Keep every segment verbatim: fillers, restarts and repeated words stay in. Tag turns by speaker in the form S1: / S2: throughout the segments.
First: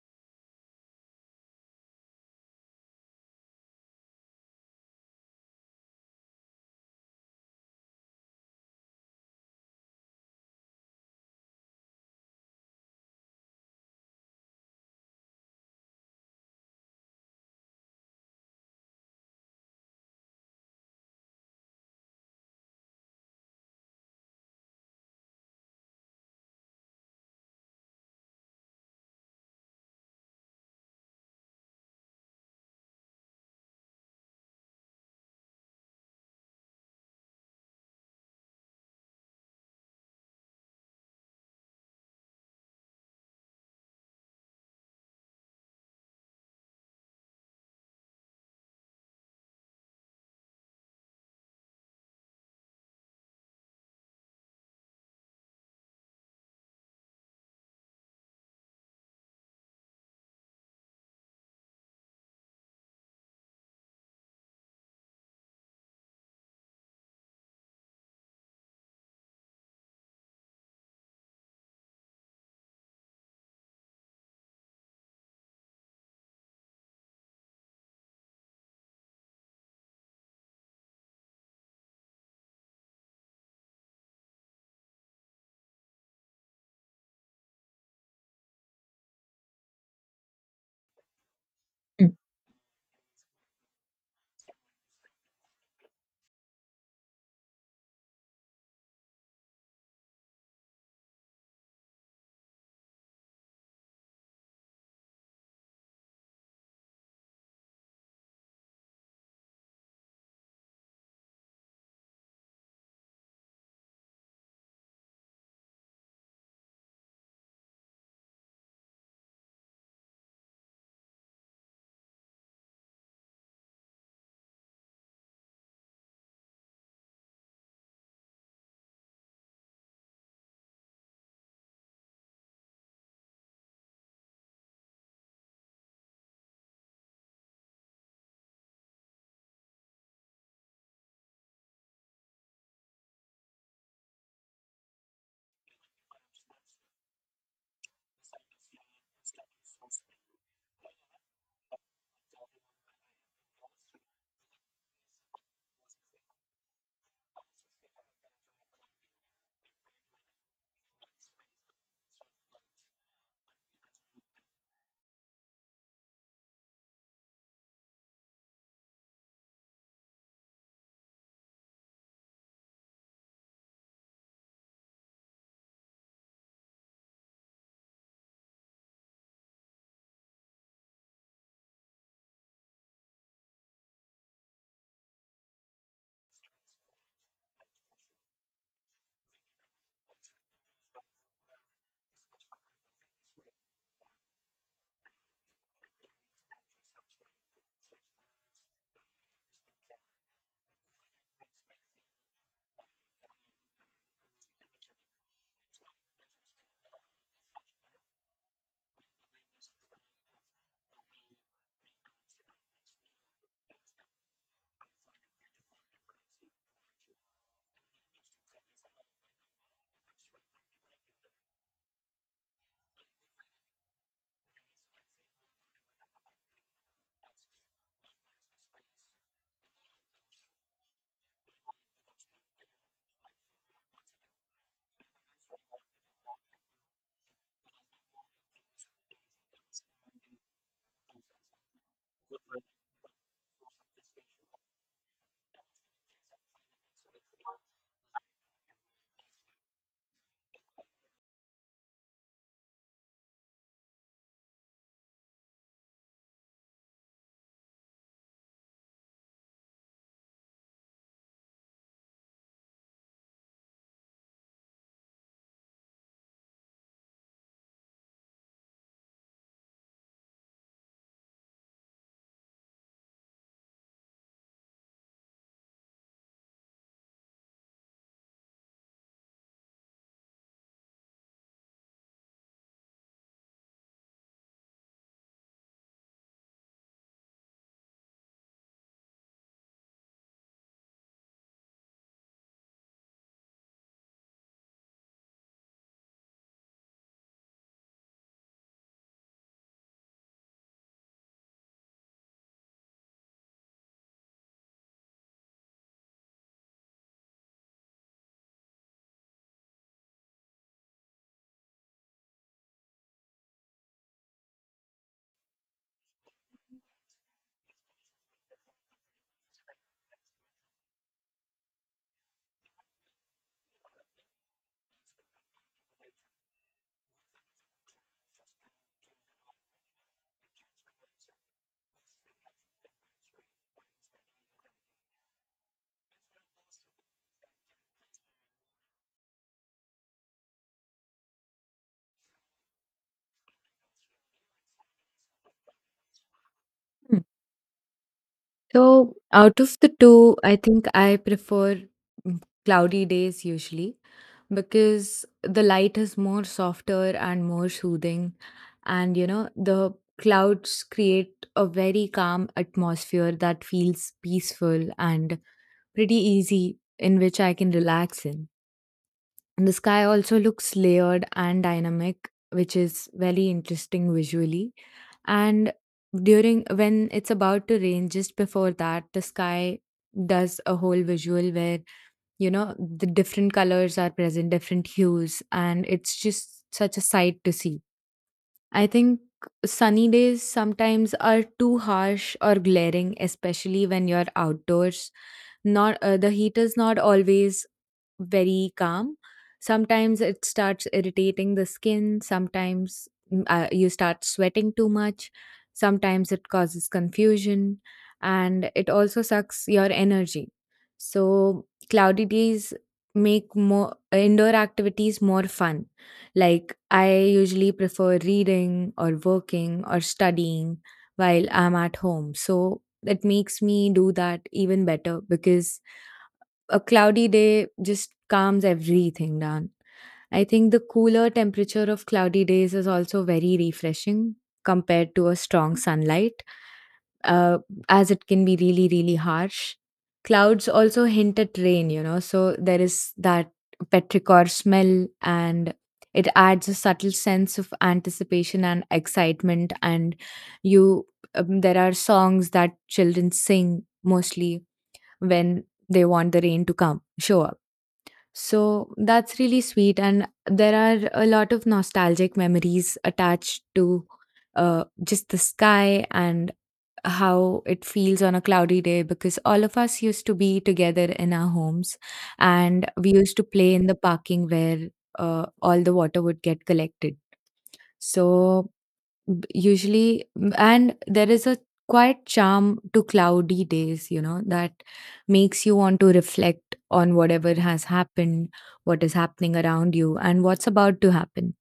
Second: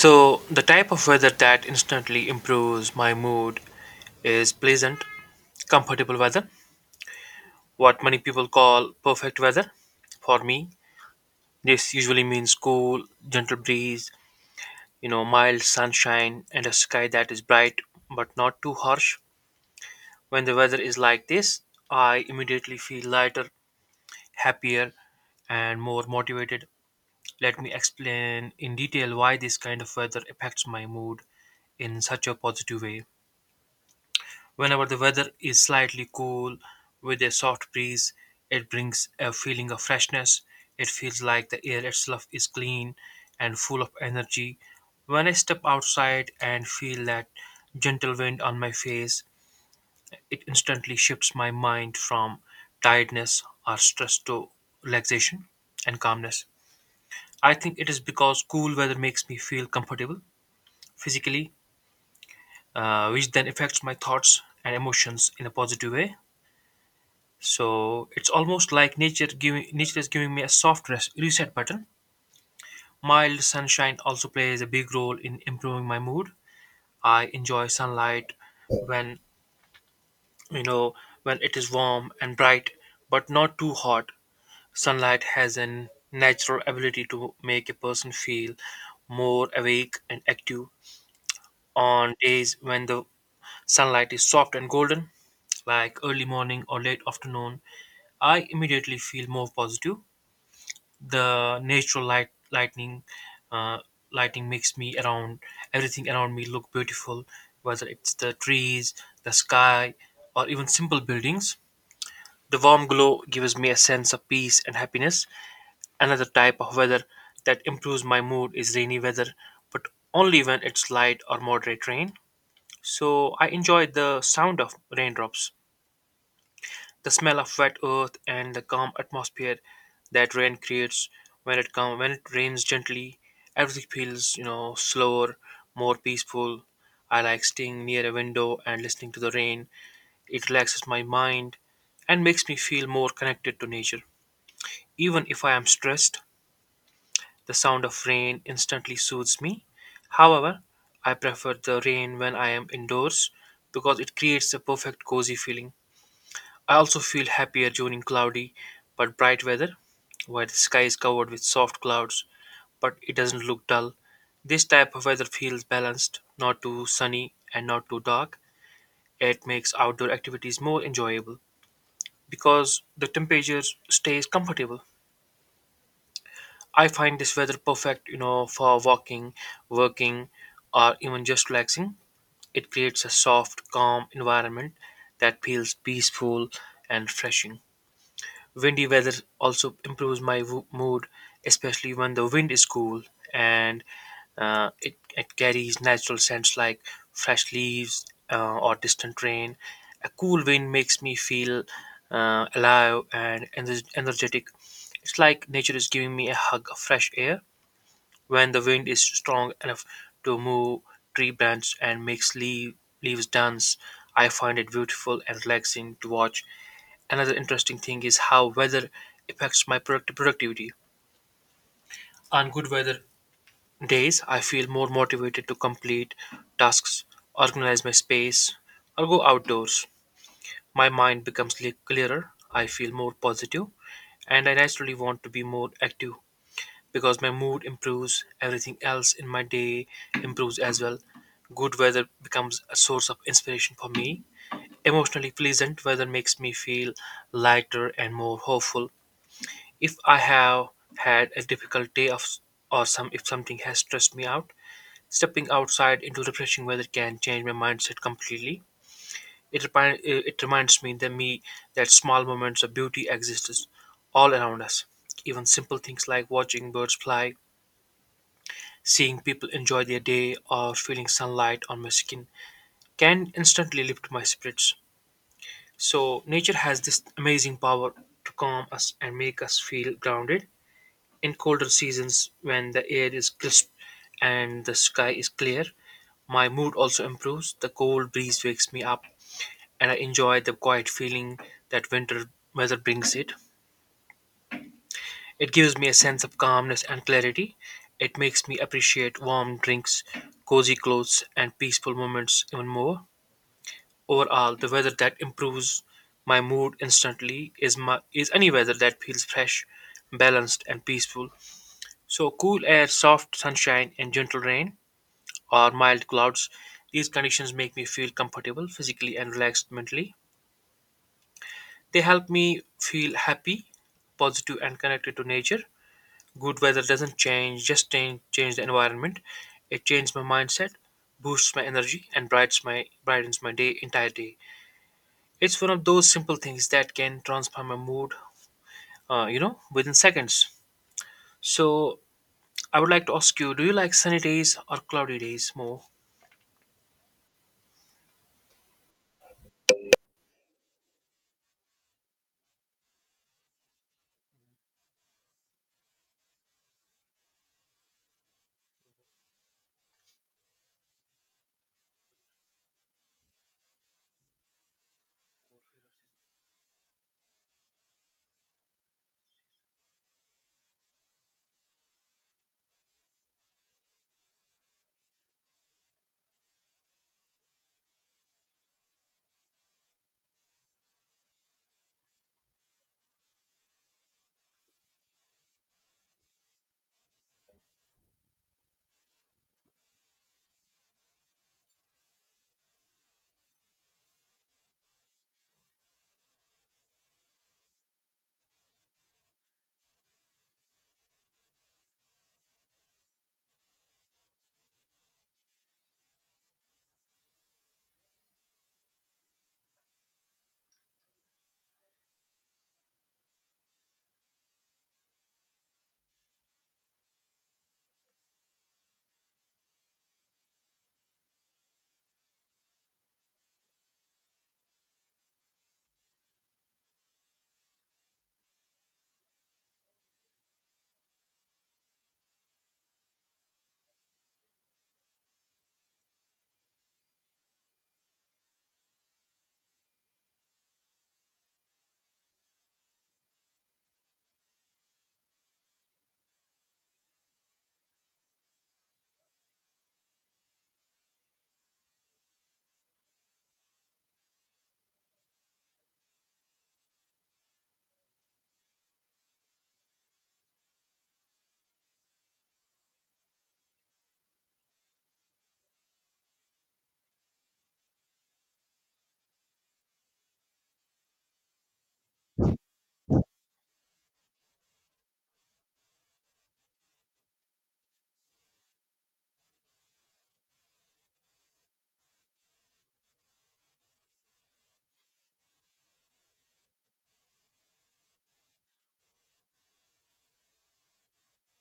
S1: So, the type of weather that instantly improves my mood is pleasant, comfortable weather, what many people call perfect weather. For me, this usually means cool, gentle breeze, you know, mild sunshine, and a sky that is bright but not too harsh. When the weather is like this, I immediately feel lighter, happier, and more motivated. Let me explain in detail why this kind of weather affects my mood in such a positive way. Whenever the weather is slightly cool with a soft breeze, it brings a feeling of freshness. It feels like the air itself is clean and full of energy. When I step outside and feel that gentle wind on my face, it instantly shifts my mind from tiredness or stress to relaxation and calmness. I think it is because cool weather makes me feel comfortable physically, uh, which then affects my thoughts and emotions in a positive way. So it's almost like nature giving nature is giving me a soft res- reset button. Mild sunshine also plays a big role in improving my mood. I enjoy sunlight when you know when it is warm and bright, but not too hot. Sunlight has a natural ability to make a person feel more awake and active. On days when the sunlight is soft and golden, like early morning or late afternoon, I immediately feel more positive. The natural light lightning uh, lighting makes me around everything around me look beautiful, whether it's the trees, the sky, or even simple buildings. The warm glow gives me a sense of peace and happiness. Another type of weather that improves my mood is rainy weather, but only when it's light or moderate rain. So I enjoy the sound of raindrops, the smell of wet earth, and the calm atmosphere that rain creates. When it come when it rains gently, everything feels you know slower, more peaceful. I like staying near a window and listening to the rain. It relaxes my mind and makes me feel more connected to nature. Even if I am stressed, the sound of rain instantly soothes me. However, I prefer the rain when I am indoors because it creates a perfect cozy feeling. I also feel happier during cloudy but bright weather, where the sky is covered with soft clouds but it doesn't look dull. This type of weather feels balanced, not too sunny and not too dark. It makes outdoor activities more enjoyable because the temperature stays comfortable. I find this weather perfect, you know, for walking, working, or even just relaxing. It creates a soft, calm environment that feels peaceful and refreshing. Windy weather also improves my wo- mood, especially when the wind is cool and uh, it, it carries natural scents like fresh leaves, uh, or distant rain. A cool wind makes me feel uh, alive and ener- energetic. It's like nature is giving me a hug of fresh air when the wind is strong enough to move tree branches and makes leaf, leaves dance. I find it beautiful and relaxing to watch. Another interesting thing is how weather affects my product- productivity. On good weather days, I feel more motivated to complete tasks, organize my space, or go outdoors. My mind becomes le- clearer, I feel more positive, and I naturally want to be more active. Because my mood improves, everything else in my day improves as well. Good weather becomes a source of inspiration for me. Emotionally, pleasant weather makes me feel lighter and more hopeful. If I have had a difficult day of or some if something has stressed me out, stepping outside into refreshing weather can change my mindset completely. It, repi- it reminds me that me that small moments of beauty exist all around us. Even simple things like watching birds fly, seeing people enjoy their day, or feeling sunlight on my skin can instantly lift my spirits. So, nature has this amazing power to calm us and make us feel grounded. In colder seasons, when the air is crisp and the sky is clear, my mood also improves. The cold breeze wakes me up, and I enjoy the quiet feeling that winter weather brings it. It gives me a sense of calmness and clarity. It makes me appreciate warm drinks, cozy clothes, and peaceful moments even more. Overall, the weather that improves my mood instantly is my, is any weather that feels fresh, balanced, and peaceful. So, cool air, soft sunshine, and gentle rain, or mild clouds, these conditions make me feel comfortable physically and relaxed mentally. They help me feel happy, positive, and connected to nature. Good weather doesn't change, just change, change the environment. It changes my mindset, boosts my energy, and brightens my brightens my day entire day. It's one of those simple things that can transform my mood, uh, you know, within seconds. So I would like to ask you: do you like sunny days or cloudy days more?
S2: So, out of the two, I think I prefer mm, cloudy days usually because the light is more softer and more soothing. And, you know, the clouds create a very calm atmosphere that feels peaceful and pretty easy, in which I can relax in. And the sky also looks layered and dynamic, which is very interesting visually, and during when it's about to rain just before that, the sky does a whole visual where, you know, the different colors are present, different hues, and it's just such a sight to see. I think sunny days sometimes are too harsh or glaring, especially when you're outdoors. Not uh, the heat is not always very calm. Sometimes it starts irritating the skin, sometimes mm, uh, you start sweating too much, sometimes it causes confusion, and it also sucks your energy. So cloudy days make more indoor activities more fun. Like, I usually prefer reading or working or studying while I'm at home, so that makes me do that even better because a cloudy day just calms everything down. I think the cooler temperature of cloudy days is also very refreshing compared to a strong sunlight, uh, as it can be really, really harsh. Clouds also hint at rain, you know, so there is that petrichor smell, and it adds a subtle sense of anticipation and excitement. And you, um, there are songs that children sing mostly when they want the rain to come, show up, so that's really sweet. And there are a lot of nostalgic memories attached to uh, just the sky and how it feels on a cloudy day, because all of us used to be together in our homes and we used to play in the parking where uh, all the water would get collected. So B- usually m- and there is a quite charm to cloudy days, you know, that makes you want to reflect on whatever has happened, what is happening around you, and what's about to happen.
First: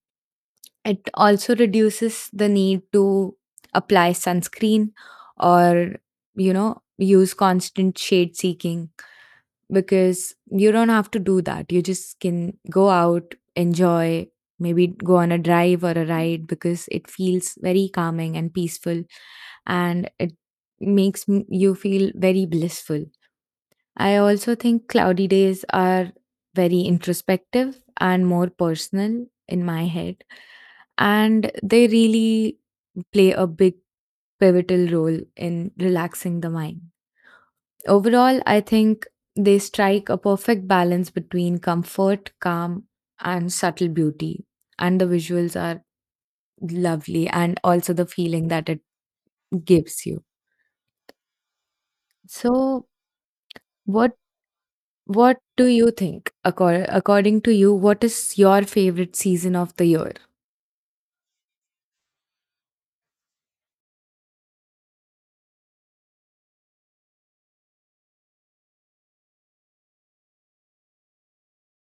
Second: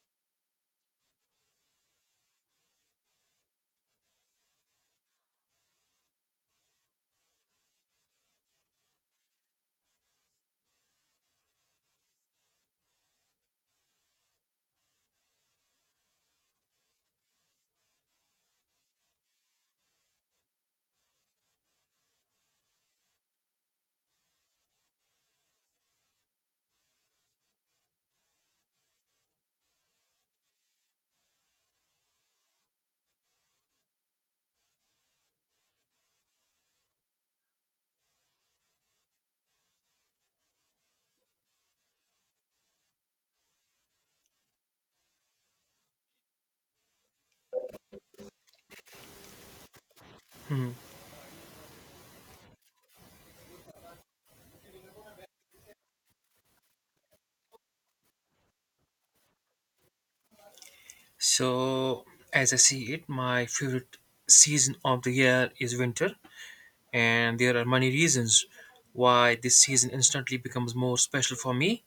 S2: It also reduces the need to apply sunscreen or, you know, use constant shade seeking, because you don't have to do that. You just can go out, enjoy, maybe go on a drive or a ride because it feels very calming and peaceful, and it makes m- you feel very blissful. I also think cloudy days are very introspective and more personal in my head, and they really play a big pivotal role in relaxing the mind. Overall, I think they strike a perfect balance between comfort, calm, and subtle beauty. And the visuals are lovely, and also the feeling that it gives you. So, what what do you think? Accor- according to you, what is your favorite season of the year?
S1: So, as I see it, my favorite season of the year is winter, and there are many reasons why this season instantly becomes more special for me.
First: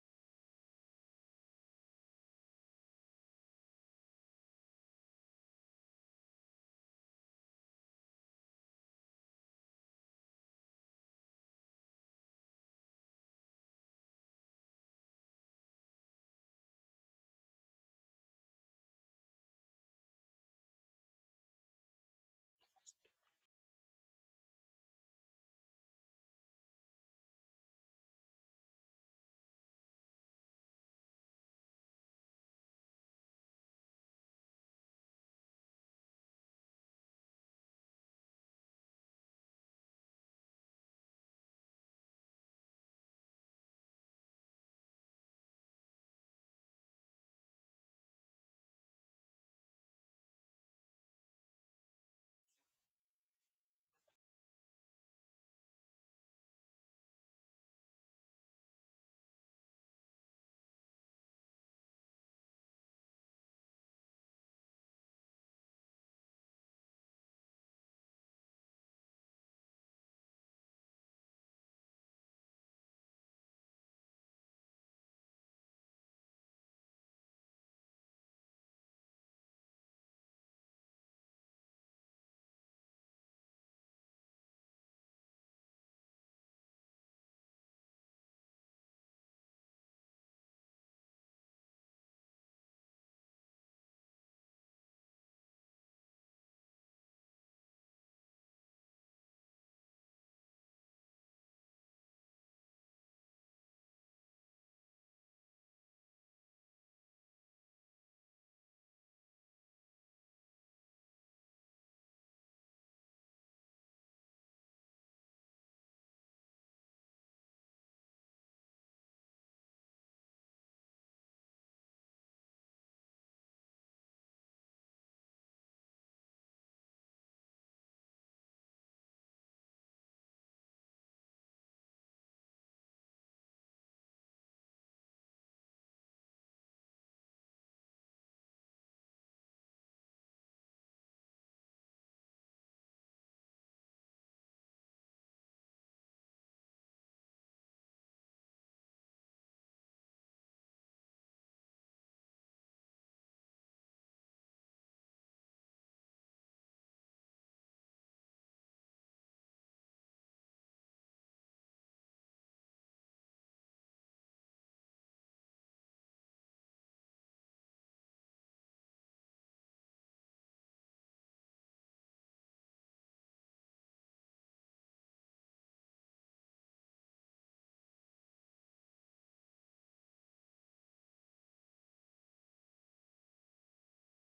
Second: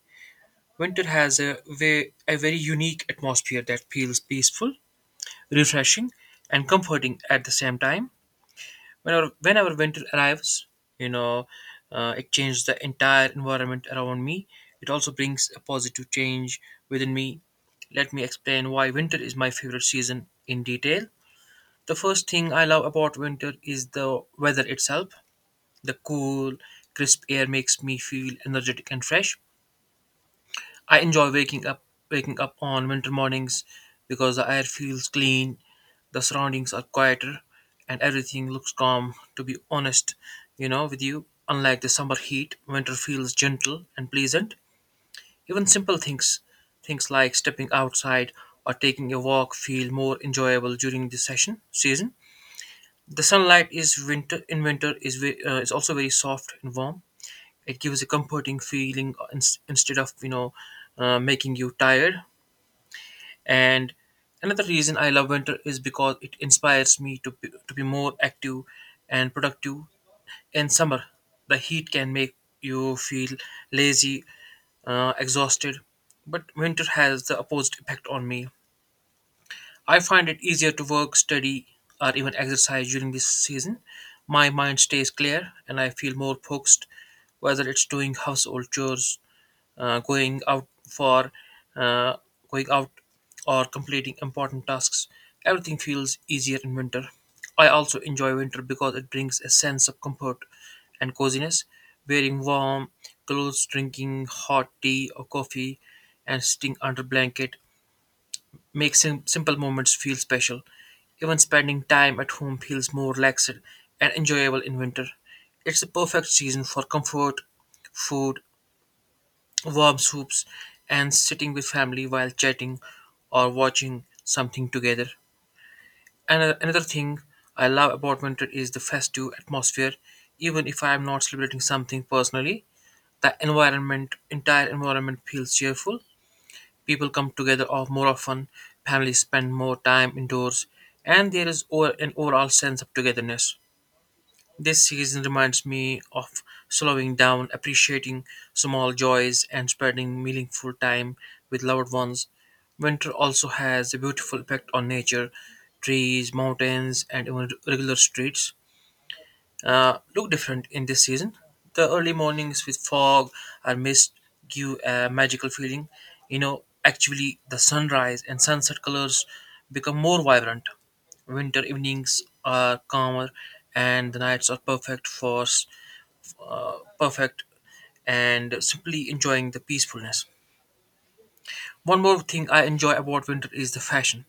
S1: Winter has a, ve- a very unique atmosphere that feels peaceful, refreshing, and comforting at the same time. Whenever, whenever winter arrives, you know, uh, it changes the entire environment around me. It also brings a positive change within me. Let me explain why winter is my favorite season in detail. The first thing I love about winter is the weather itself. The cool, crisp air makes me feel energetic and fresh. I enjoy waking up waking up on winter mornings because the air feels clean, the surroundings are quieter, and everything looks calm. To be honest, you know, with you, unlike the summer heat, winter feels gentle and pleasant. Even simple things, things like stepping outside or taking a walk, feel more enjoyable during this session season. The sunlight is winter in winter is ve- uh, is also very soft and warm. It gives a comforting feeling uh, ins- instead of you know uh, making you tired. And another reason I love winter is because it inspires me to be, to be more active and productive. In summer, the heat can make you feel lazy, uh, exhausted, but winter has the opposite effect on me. I find it easier to work, study, or even exercise during this season. My mind stays clear and I feel more focused, whether it's doing household chores, uh, going out for uh, going out, or completing important tasks. Everything feels easier in winter. I also enjoy winter because it brings a sense of comfort and coziness. Wearing warm clothes, drinking hot tea or coffee, and sitting under blanket makes sim- simple moments feel special. Even spending time at home feels more relaxed and enjoyable in winter. It's the perfect season for comfort food, warm soups, and sitting with family while chatting or watching something together. And another thing I love about winter is the festive atmosphere. Even if I am not celebrating something personally, the environment, entire environment feels cheerful. People come together of- more often, families spend more time indoors, and there is o- an overall sense of togetherness. This season reminds me of slowing down, appreciating small joys, and spending meaningful time with loved ones. Winter also has a beautiful effect on nature: trees, mountains, and even regular streets uh, look different in this season. The early mornings with fog or mist give a magical feeling. You know, actually, the sunrise and sunset colors become more vibrant. Winter evenings are calmer, and the nights are perfect for s- uh, perfect and simply enjoying the peacefulness. One more thing I enjoy about winter is the fashion.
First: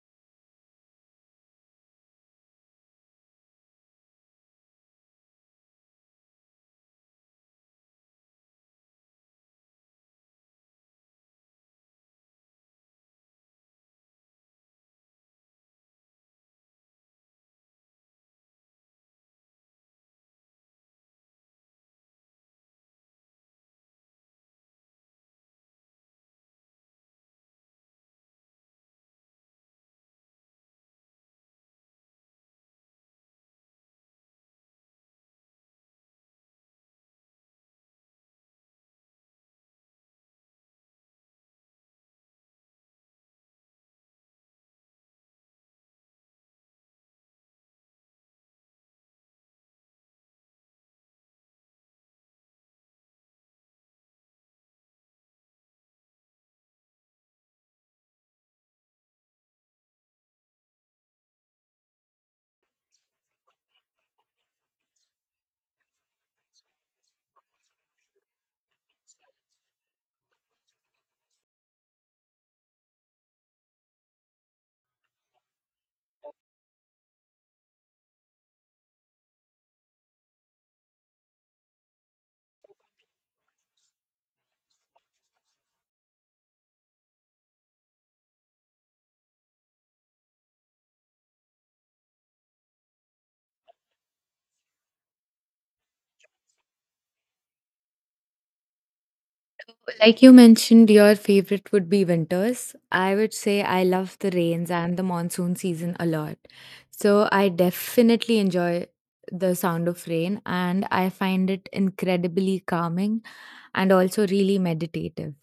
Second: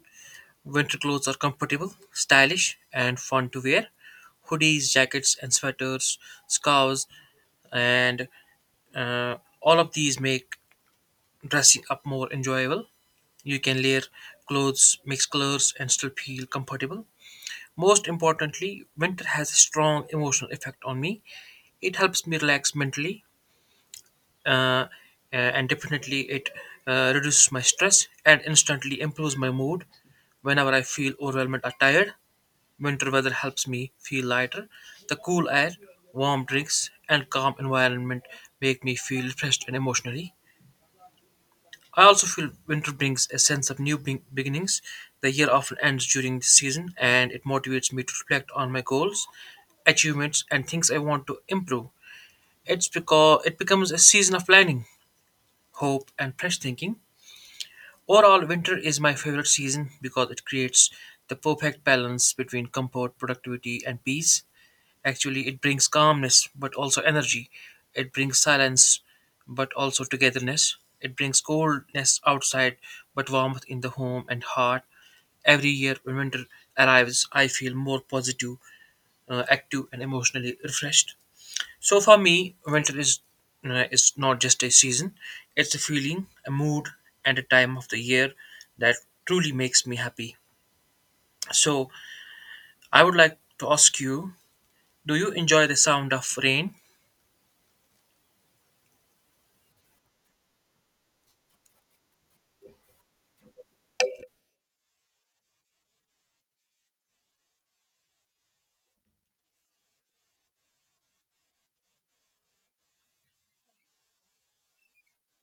S1: Winter clothes are comfortable, stylish, and fun to wear. Hoodies, jackets, and sweaters, scarves, and uh, all of these make dressing up more enjoyable. You can layer clothes, mix colors, and still feel comfortable. Most importantly, winter has a strong emotional effect on me. It helps me relax mentally, uh, uh, and definitely it uh, reduces my stress and instantly improves my mood. Whenever I feel overwhelmed or tired, winter weather helps me feel lighter. The cool air, warm drinks, and calm environment make me feel refreshed and emotionally. I also feel winter brings a sense of new be- beginnings. The year often ends during this season, and it motivates me to reflect on my goals, achievements, and things I want to improve. It's because it becomes a season of planning, hope, and fresh thinking. Overall, winter is my favorite season because it creates the perfect balance between comfort, productivity, and peace. Actually, it brings calmness, but also energy. It brings silence, but also togetherness. It brings coldness outside, but warmth in the home and heart. Every year when winter arrives, I feel more positive, uh, active, and emotionally refreshed. So for me, winter is uh, is not just a season; it's a feeling, a mood, and a time of the year that truly makes me happy. So I would like to ask you: do you enjoy the sound of rain?
S2: Like you mentioned, your favorite would be winters. I would say I love the rains and the monsoon season a lot. So I definitely enjoy the sound of rain, and I find it incredibly calming and also really meditative.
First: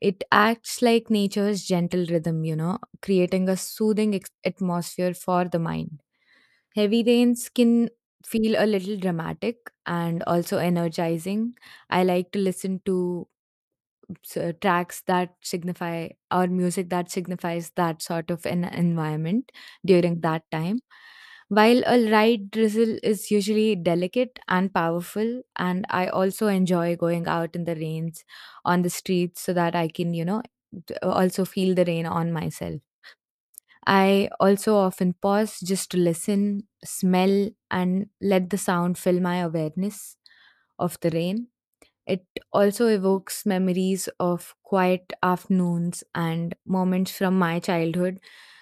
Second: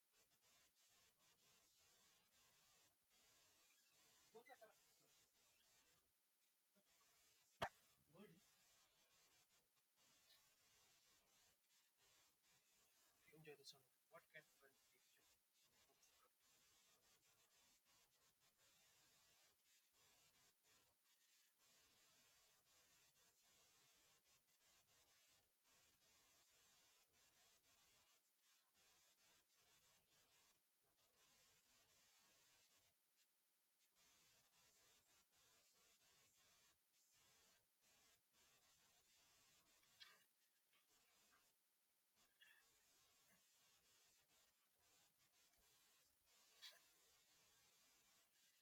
S2: It acts like nature's gentle rhythm, you know, creating a soothing ex- atmosphere for the mind. Heavy rains can feel a little dramatic and also energizing. I like to listen to so tracks that signify, or music that signifies, that sort of an environment during that time. While a light drizzle is usually delicate and powerful, and I also enjoy going out in the rains on the streets so that I can, you know, d- uh, also feel the rain on myself. I also often pause just to listen, smell, and let the sound fill my awareness of the rain. It also evokes memories of quiet afternoons and moments from my childhood,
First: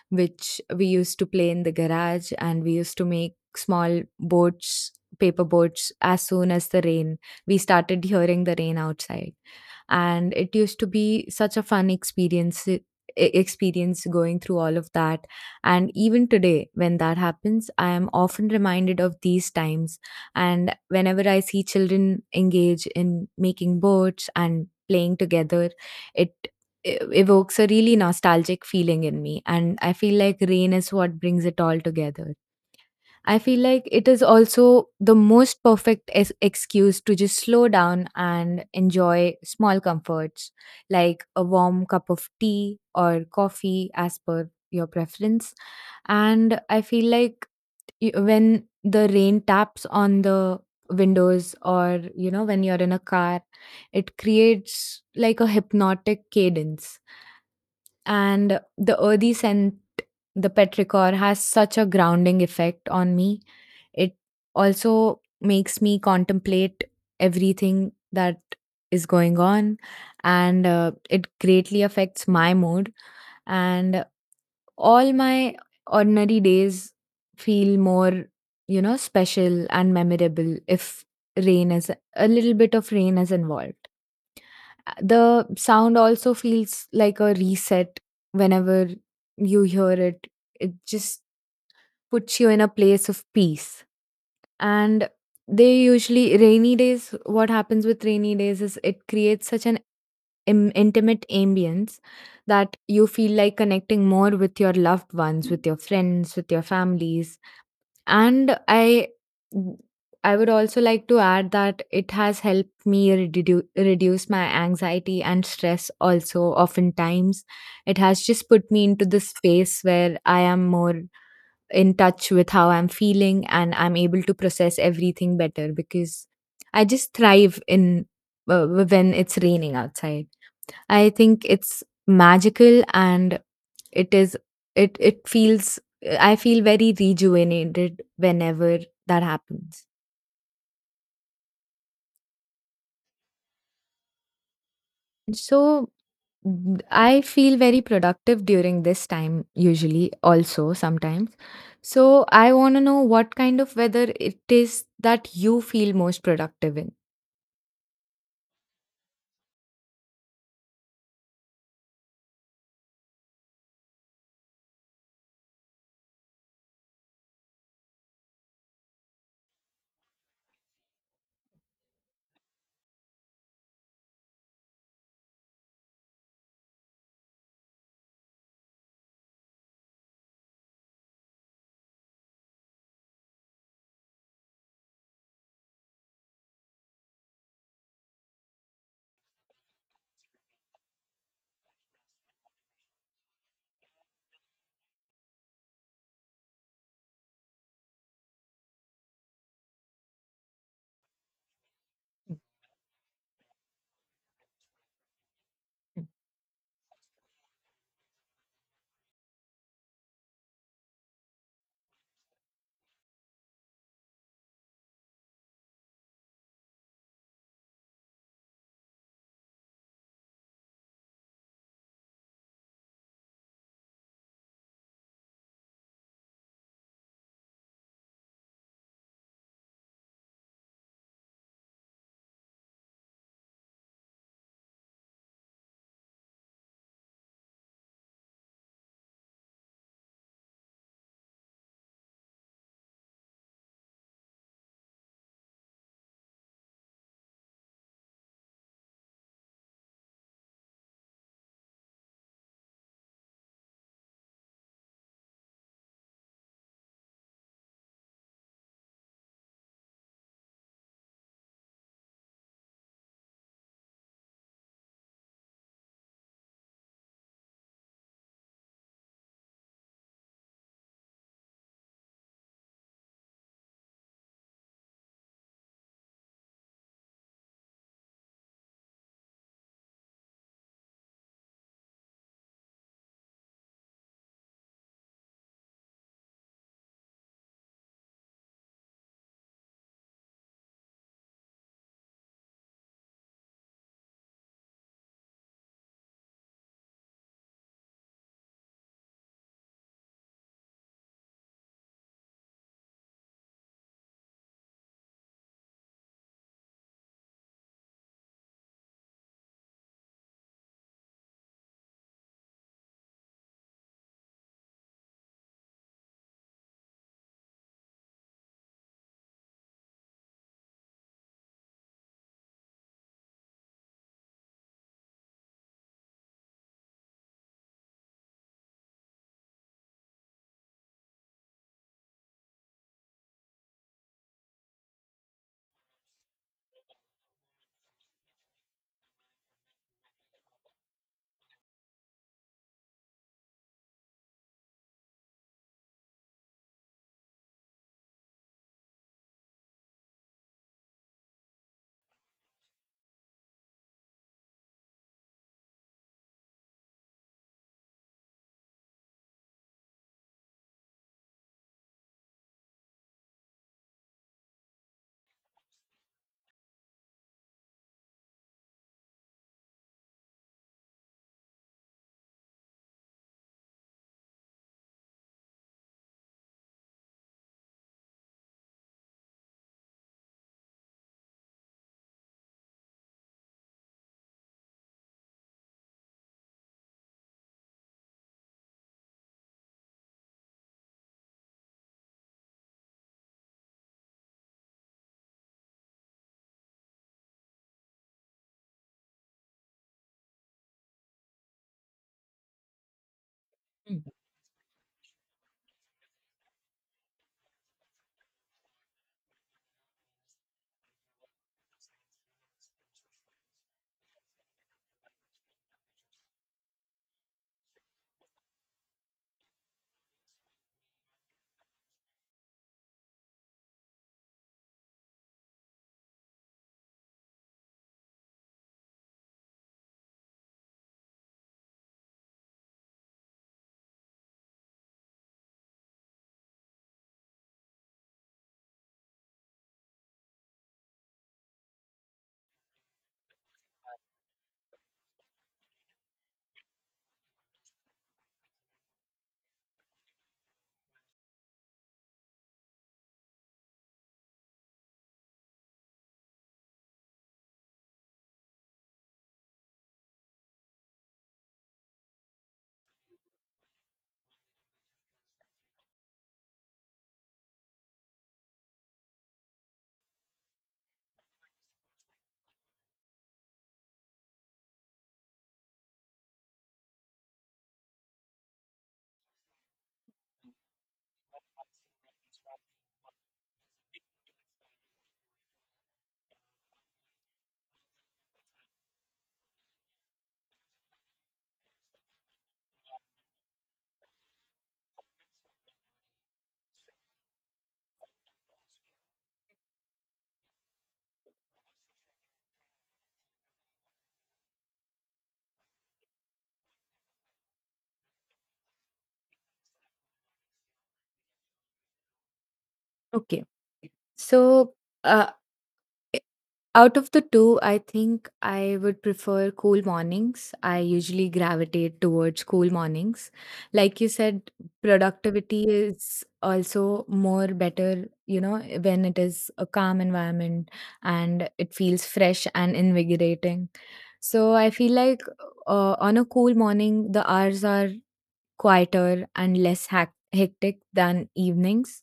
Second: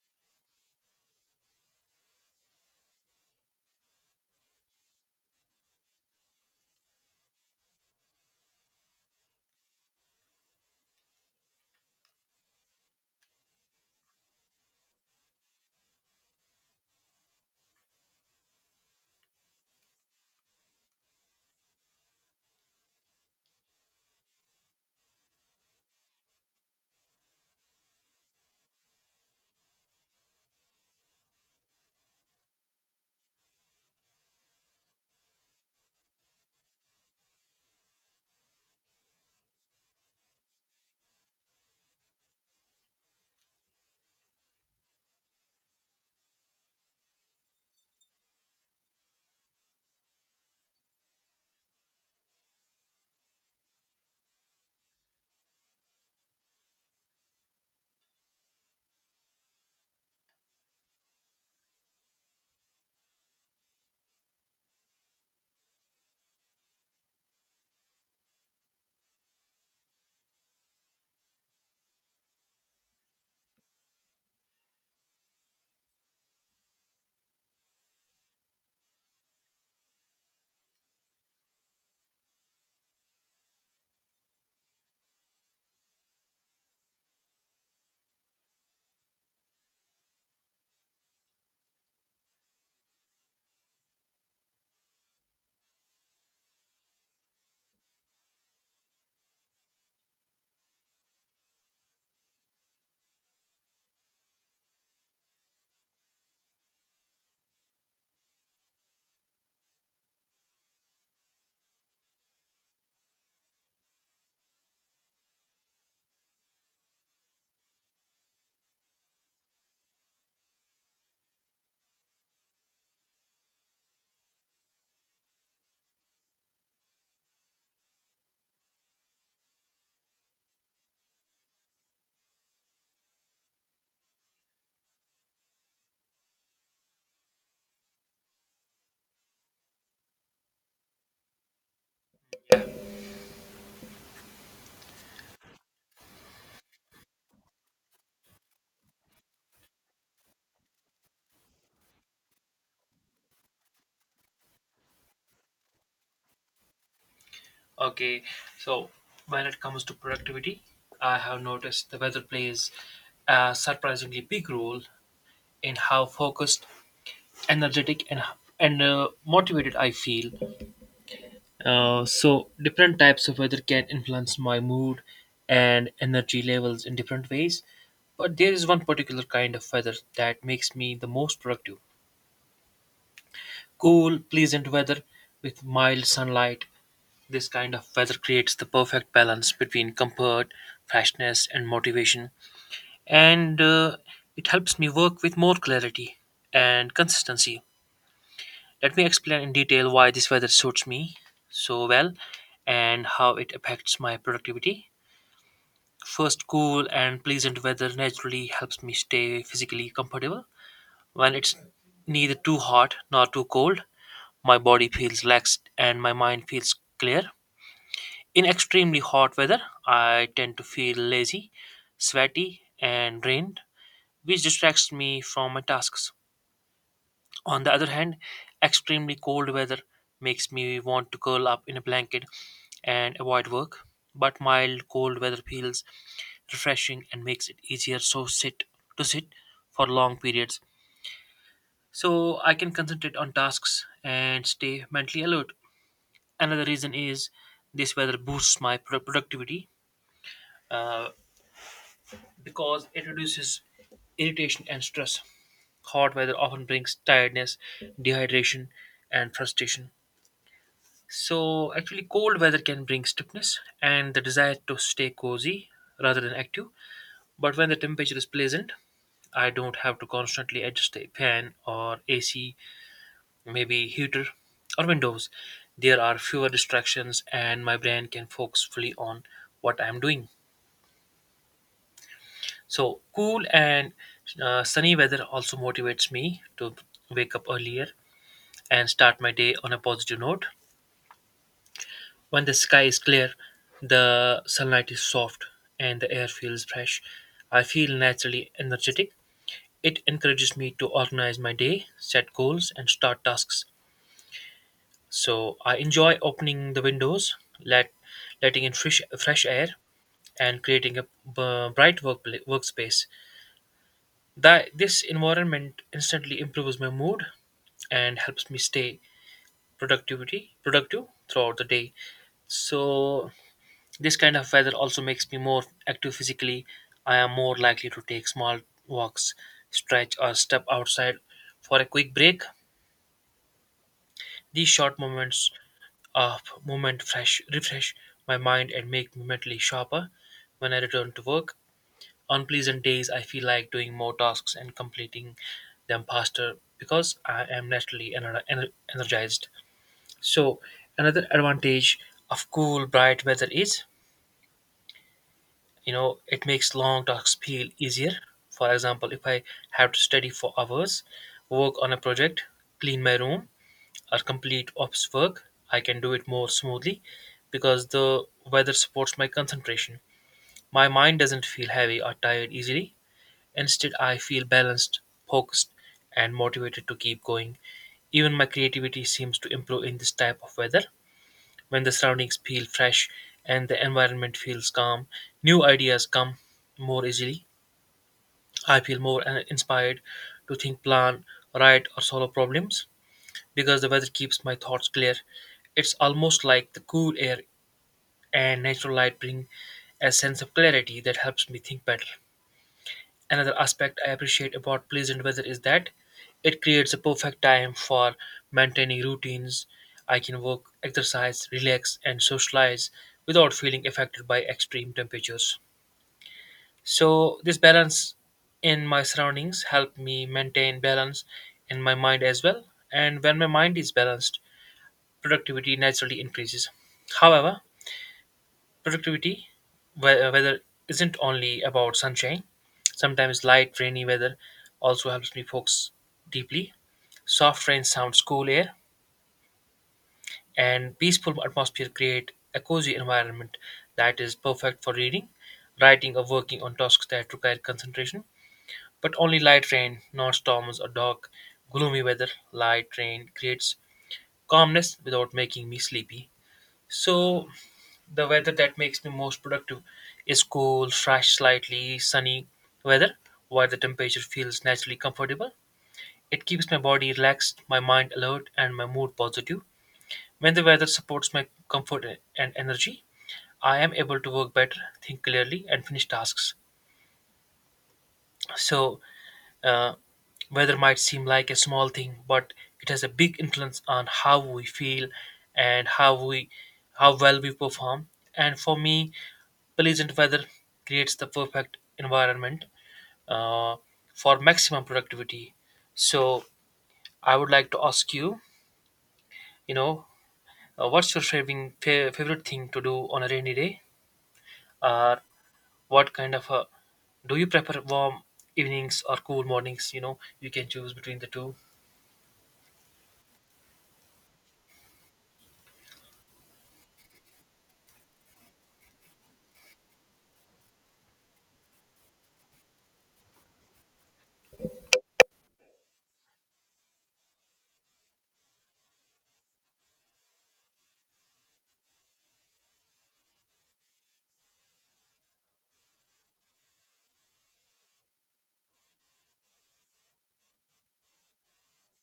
S2: which we used to play in the garage, and we used to make small boats, paper boats, as soon as the rain, we started hearing the rain outside. And it used to be such a fun experience. e- e, Experience going through all of that, and even today, when that happens, I am often reminded of these times. And whenever I see children engage in making boats and playing together, it e- evokes a really nostalgic feeling in me. And I feel like rain is what brings it all together. I feel like it is also the most perfect es- excuse to just slow down and enjoy small comforts like a warm cup of tea or coffee as per your preference. And I feel like y- when the rain taps on the windows, or you know, when you're in a car, it creates like a hypnotic cadence, and the earthy scent, the petrichor, has such a grounding effect on me. It also makes me contemplate everything that is going on, and uh, it greatly affects my mood. And all my ordinary days feel more, you know, special and memorable if rain is, a little bit of rain is involved. Uh, The sound also feels like a reset whenever you hear it. It just puts you in a place of peace. And they usually, rainy days, what happens with rainy days is it creates such an Im- intimate ambience that you feel like connecting more with your loved ones, with your friends, with your families. And I I would also like to add that it has helped me redu- reduce my anxiety and stress also oftentimes. It has just put me into this space where I am more in touch with how I'm feeling, and I'm able to process everything better because I just thrive in, uh, when it's raining outside. I think it's magical, and it is it it feels I feel very rejuvenated whenever that happens. So Mm, I feel very productive during this time, usually, also sometimes. So, I want to know what kind of weather it is that you feel most productive in.
S1: Okay, so when it comes to productivity, I have noticed the weather plays a surprisingly big role in how focused, energetic, and and uh, motivated I feel. Uh, so different types of weather can influence my mood and energy levels in different ways. But there is one particular kind of weather that makes me the most productive. Cool, pleasant weather with mild sunlight. This kind of weather creates the perfect balance between comfort, freshness, and motivation, and uh, it helps me work with more clarity and consistency. Let me explain in detail why this weather suits me so well and how it affects my productivity.
S2: Mm.
S1: First, cool and pleasant weather naturally helps me stay physically comfortable. When it's neither too hot nor too cold, my body feels relaxed and my mind feels clear. In extremely hot weather, I tend to feel lazy, sweaty, and drained, which distracts me from my tasks. On the other hand, extremely cold weather makes me want to curl up in a blanket and avoid work, but mild cold weather feels refreshing and makes it easier so sit to sit for long periods, so I can concentrate on tasks and stay mentally alert. Another reason is this weather boosts my pro- productivity, uh, because it reduces irritation and stress. Hot weather often brings tiredness, dehydration, and frustration. So, actually, cold weather can bring stiffness and the desire to stay cozy rather than active. But when the temperature is pleasant, I don't have to constantly adjust the fan or A C, maybe heater or windows. There are fewer distractions, and my brain can focus fully on what I am doing. So cool and uh, sunny weather also motivates me to wake up earlier and start my day on a positive note. When the sky is clear, the sunlight is soft and the air feels fresh. I feel naturally energetic. It encourages me to organize my day, set goals, and start tasks. So I enjoy opening the windows, let letting in fresh fresh air, and creating a b- bright work workspace. That this environment instantly improves my mood and helps me stay productivity productive throughout the day. So this kind of weather also makes me more active physically. I am more likely to take small walks, stretch, or step outside for a quick break. These short moments of movement fresh refresh my mind and make me mentally sharper when I return to work. On pleasant days, I feel like doing more tasks and completing them faster because I am naturally ener- ener- energized. So, another advantage of cool, bright weather is, you know, it makes long tasks feel easier. For example, if I have to study for hours, work on a project, clean my room, or complete office work, I can do it more smoothly because the weather supports my concentration. My mind doesn't feel heavy or tired easily. Instead, I feel balanced, focused, and motivated to keep going. Even my creativity seems to improve in this type of weather. When the surroundings feel fresh and the environment feels calm, new ideas come more easily. I feel more uh, inspired to think, plan, write, or solve problems because the weather keeps my thoughts clear. It's almost like the cool air and natural light bring a sense of clarity that helps me think better. Another
S2: ご視聴あり
S1: aspect
S2: が
S1: I
S2: とう
S1: appreciate about pleasant weather is that it creates a perfect time for maintaining routines. I can work, exercise, relax, and socialize without feeling affected by extreme temperatures. So, this balance in my surroundings help me maintain balance in my mind as well. And when my mind is balanced, productivity naturally increases. However, Productivity, we- uh, weather isn't only about sunshine. Sometimes light, rainy weather also helps me focus deeply. Soft rain sounds, cool air, and peaceful atmosphere create a cozy environment that is perfect for reading, writing, or working on tasks that require concentration. But only light rain, not storms or dark, gloomy weather. Light rain creates calmness without making me sleepy. So the weather that makes me most productive is cool, fresh, slightly sunny weather, while the temperature feels naturally comfortable. It keeps my body relaxed, my mind alert, and my mood positive. When the weather supports my comfort and energy, I am able to work better, think clearly, and finish tasks. So, uh, weather might seem like a small thing, but it has a big influence on how we feel and how we how well we perform. And for me, pleasant weather creates the perfect environment uh, for maximum productivity. So I would like to ask you, you know, uh, what's your favorite favorite thing to do on a rainy day, or what kind of a, do you prefer warm evenings or cool mornings? You know, you can choose between the two.
S2: ございました Out of the two, I think I would prefer cool mornings. I usually gravitate towards cool mornings. Like you said, productivity is also more better, you know, when it is a calm environment and it feels fresh and invigorating. So I feel like, uh, on a cool morning, the hours are quieter and less hac- hectic than evenings.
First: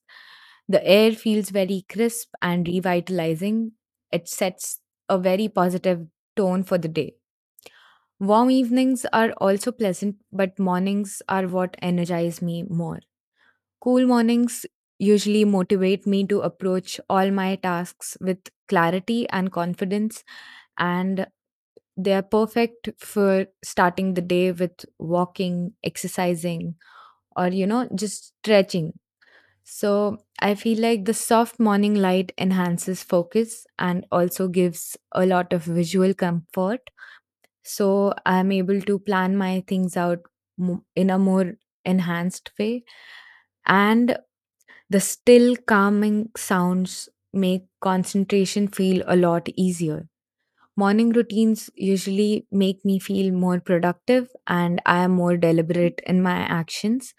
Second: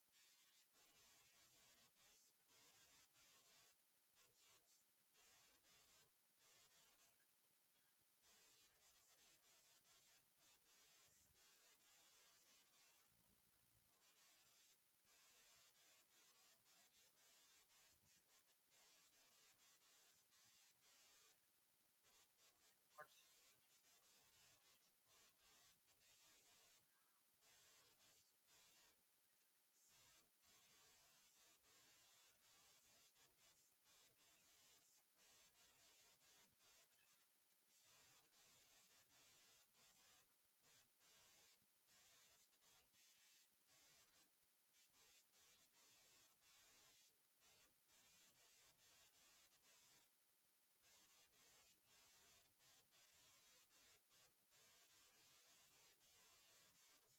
S2: The air feels very crisp and revitalizing. It sets a very positive tone for the day. Warm evenings are also pleasant, but mornings are what energize me more. Cool mornings usually motivate me to approach all my tasks with clarity and confidence, and they are perfect for starting the day with walking, exercising, or, you know, just stretching. So I feel like the soft morning light enhances focus and also gives a lot of visual comfort, so I'm able to plan my things out mo- in a more enhanced way. And the still calming sounds make concentration feel a lot easier. Morning routines usually make me feel more productive, and I am more deliberate in my actions.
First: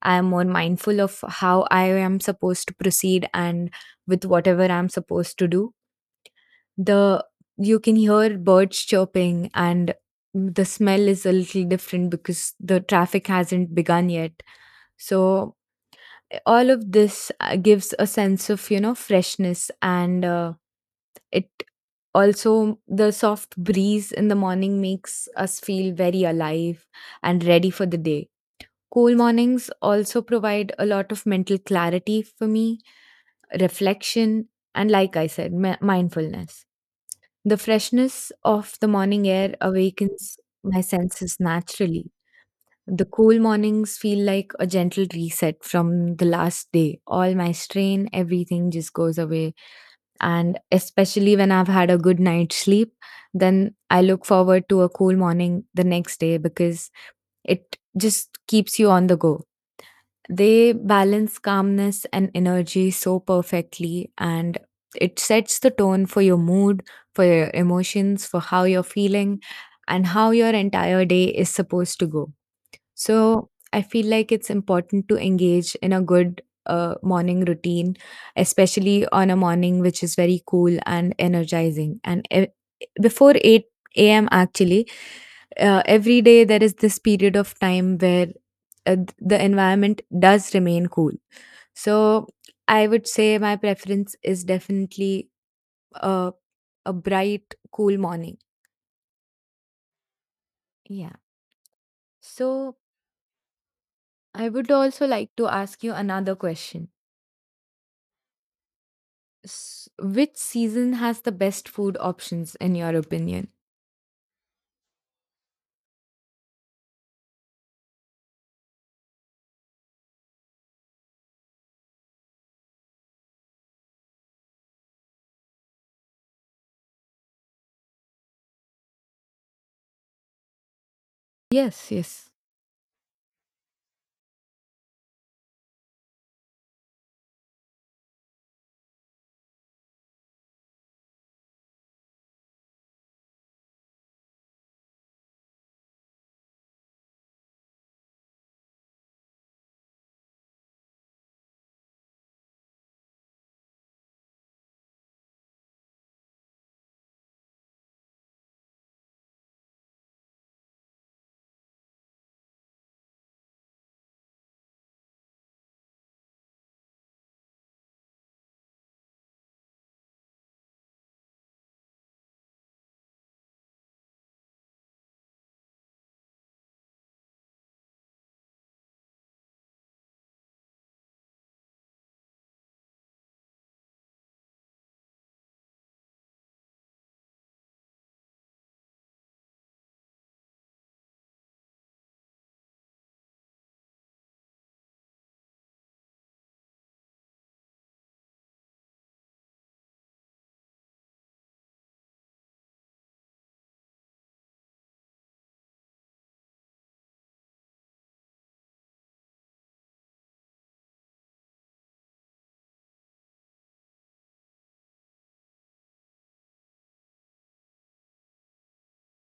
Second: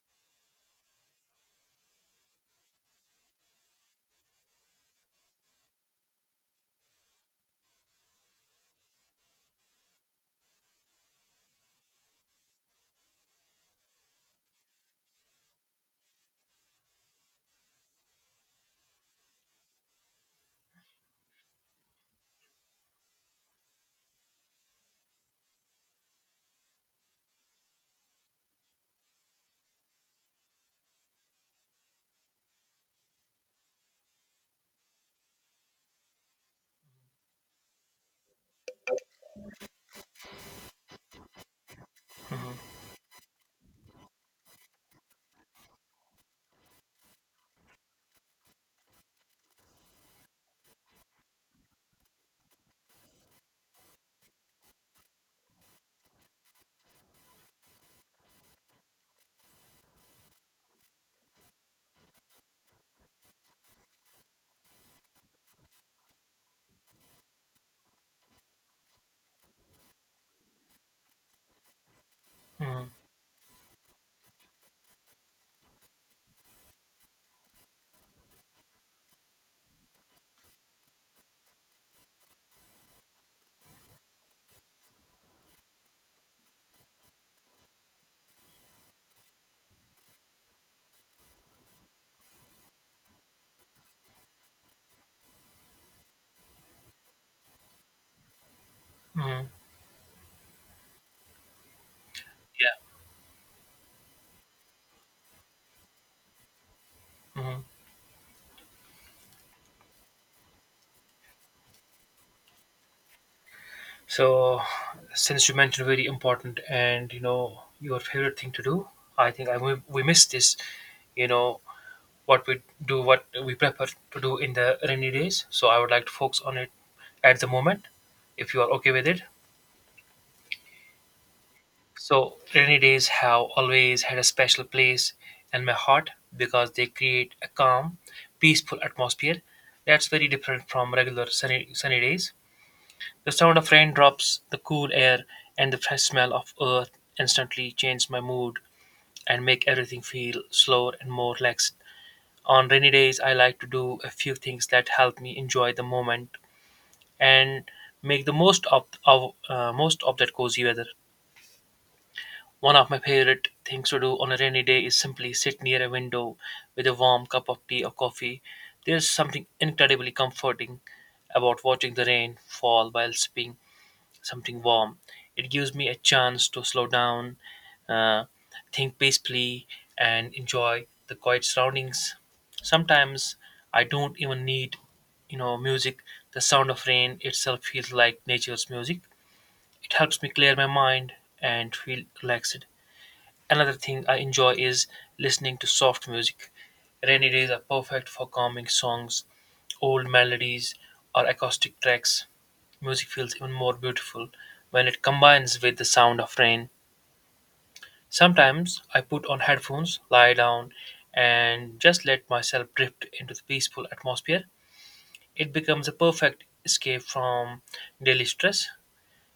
S2: I am more mindful of how I am supposed to proceed and with whatever I'm supposed to do. The you can hear birds chirping, and the smell is a little different because the traffic hasn't begun yet. So all of this uh, gives a sense of, you know, freshness. And uh, it, also the soft breeze in the morning makes us feel very alive and ready for the day. Cool mornings also provide a lot of mental clarity for me, reflection, and like I said, mi- mindfulness. The freshness of the morning air awakens my senses naturally.
S1: Mm-hmm.
S2: The cool mornings feel like a gentle reset from the last day. All my strain, everything just goes away. And especially when I've had a good night's sleep, then I look forward to a cool morning the next day because it just keeps you on the go. They balance calmness and energy so perfectly, and it sets the tone for your mood, for your emotions, for how you're feeling, and how your entire day is supposed to go.
S1: Mm-hmm.
S2: So, I feel like it's important to engage in a good uh, morning routine, especially on a morning which is very cool and energizing. And e- before eight a m, actually, uh, every day there is this period of time where, uh, th- the environment does remain cool. So I would say my preference is definitely a, a bright, cool morning.
S1: Mm-hmm.
S2: Yeah. So
S1: Yeah.
S2: I would also like to ask you another question.
S1: Mm-hmm.
S2: S- which season has the best food options in your opinion?
S1: So, since you mentioned very important and you know your favorite thing to do, I think I we, we missed this. You know, what we do, what we prefer to do in the rainy days. So I would like to focus on it at the moment, if you are okay with it.
S2: Yes, yes.
S1: So rainy days have always had a special place in my heart because they create a calm, peaceful atmosphere that's very different from regular sunny, sunny days. The sound of raindrops, the cool air, and the fresh smell of earth instantly change my mood and make everything feel slower and more relaxed. On rainy days, I like to do a few things that help me enjoy the moment and make the most of, of uh, most of that cozy weather. One of my favorite things to do on a rainy day is simply sit near a window with a warm cup of tea or coffee. There's something incredibly comforting about watching the rain fall while sipping something warm. It gives me a chance to slow down, uh, think peacefully, and enjoy the quiet surroundings. Sometimes I don't even need, you know, music. The sound of rain itself feels like nature's music. It helps me clear my mind and feel relaxed. Another thing I enjoy is listening to soft music. Rainy days are perfect for calming songs, old melodies, or acoustic tracks. Music feels even more beautiful when it combines with the sound of rain. Sometimes I put on headphones, lie down, and just let myself drift into the peaceful atmosphere. It becomes a perfect escape from daily stress.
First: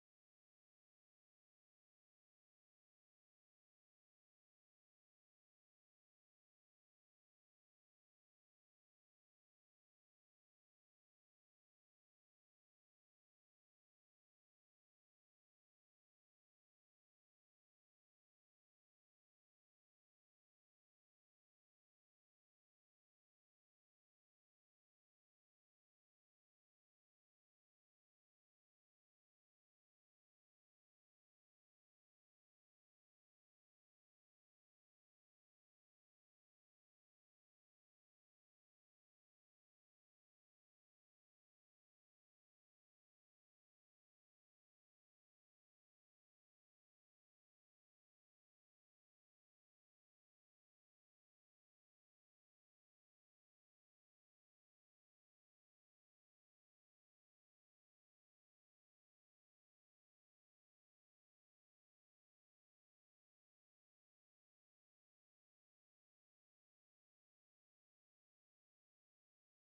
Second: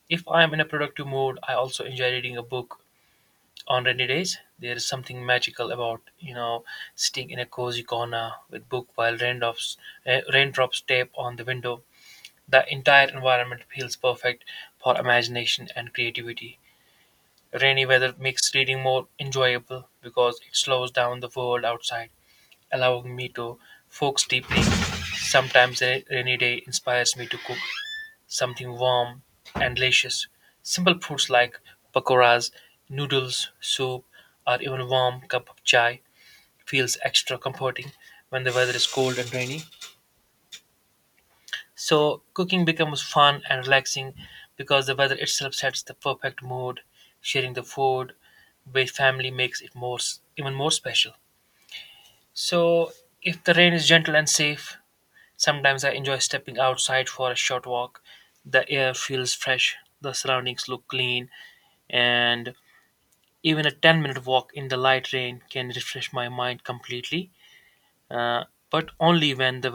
S1: If I am in a productive mood, I also enjoy reading a book on rainy days. There is something magical about, you know, sitting in a cozy corner with book while raindrops uh, raindrops tape on the window. The entire environment feels perfect for imagination and creativity. Rainy weather makes reading more enjoyable because it slows down the world outside, allowing me to focus deeply. Sometimes a rainy day inspires me to cook something warm and delicious. Simple foods like pakoras, noodles, soup, or even a warm cup of chai feels extra comforting when the weather is cold and rainy. So cooking becomes fun and relaxing because the weather itself sets the perfect mood. Sharing the food with family makes it more even more special. So if the rain is gentle and safe, sometimes I enjoy stepping outside for a short walk. The air feels fresh, the surroundings look clean, and even a ten minute walk in the light rain can refresh my mind completely, uh, but only when the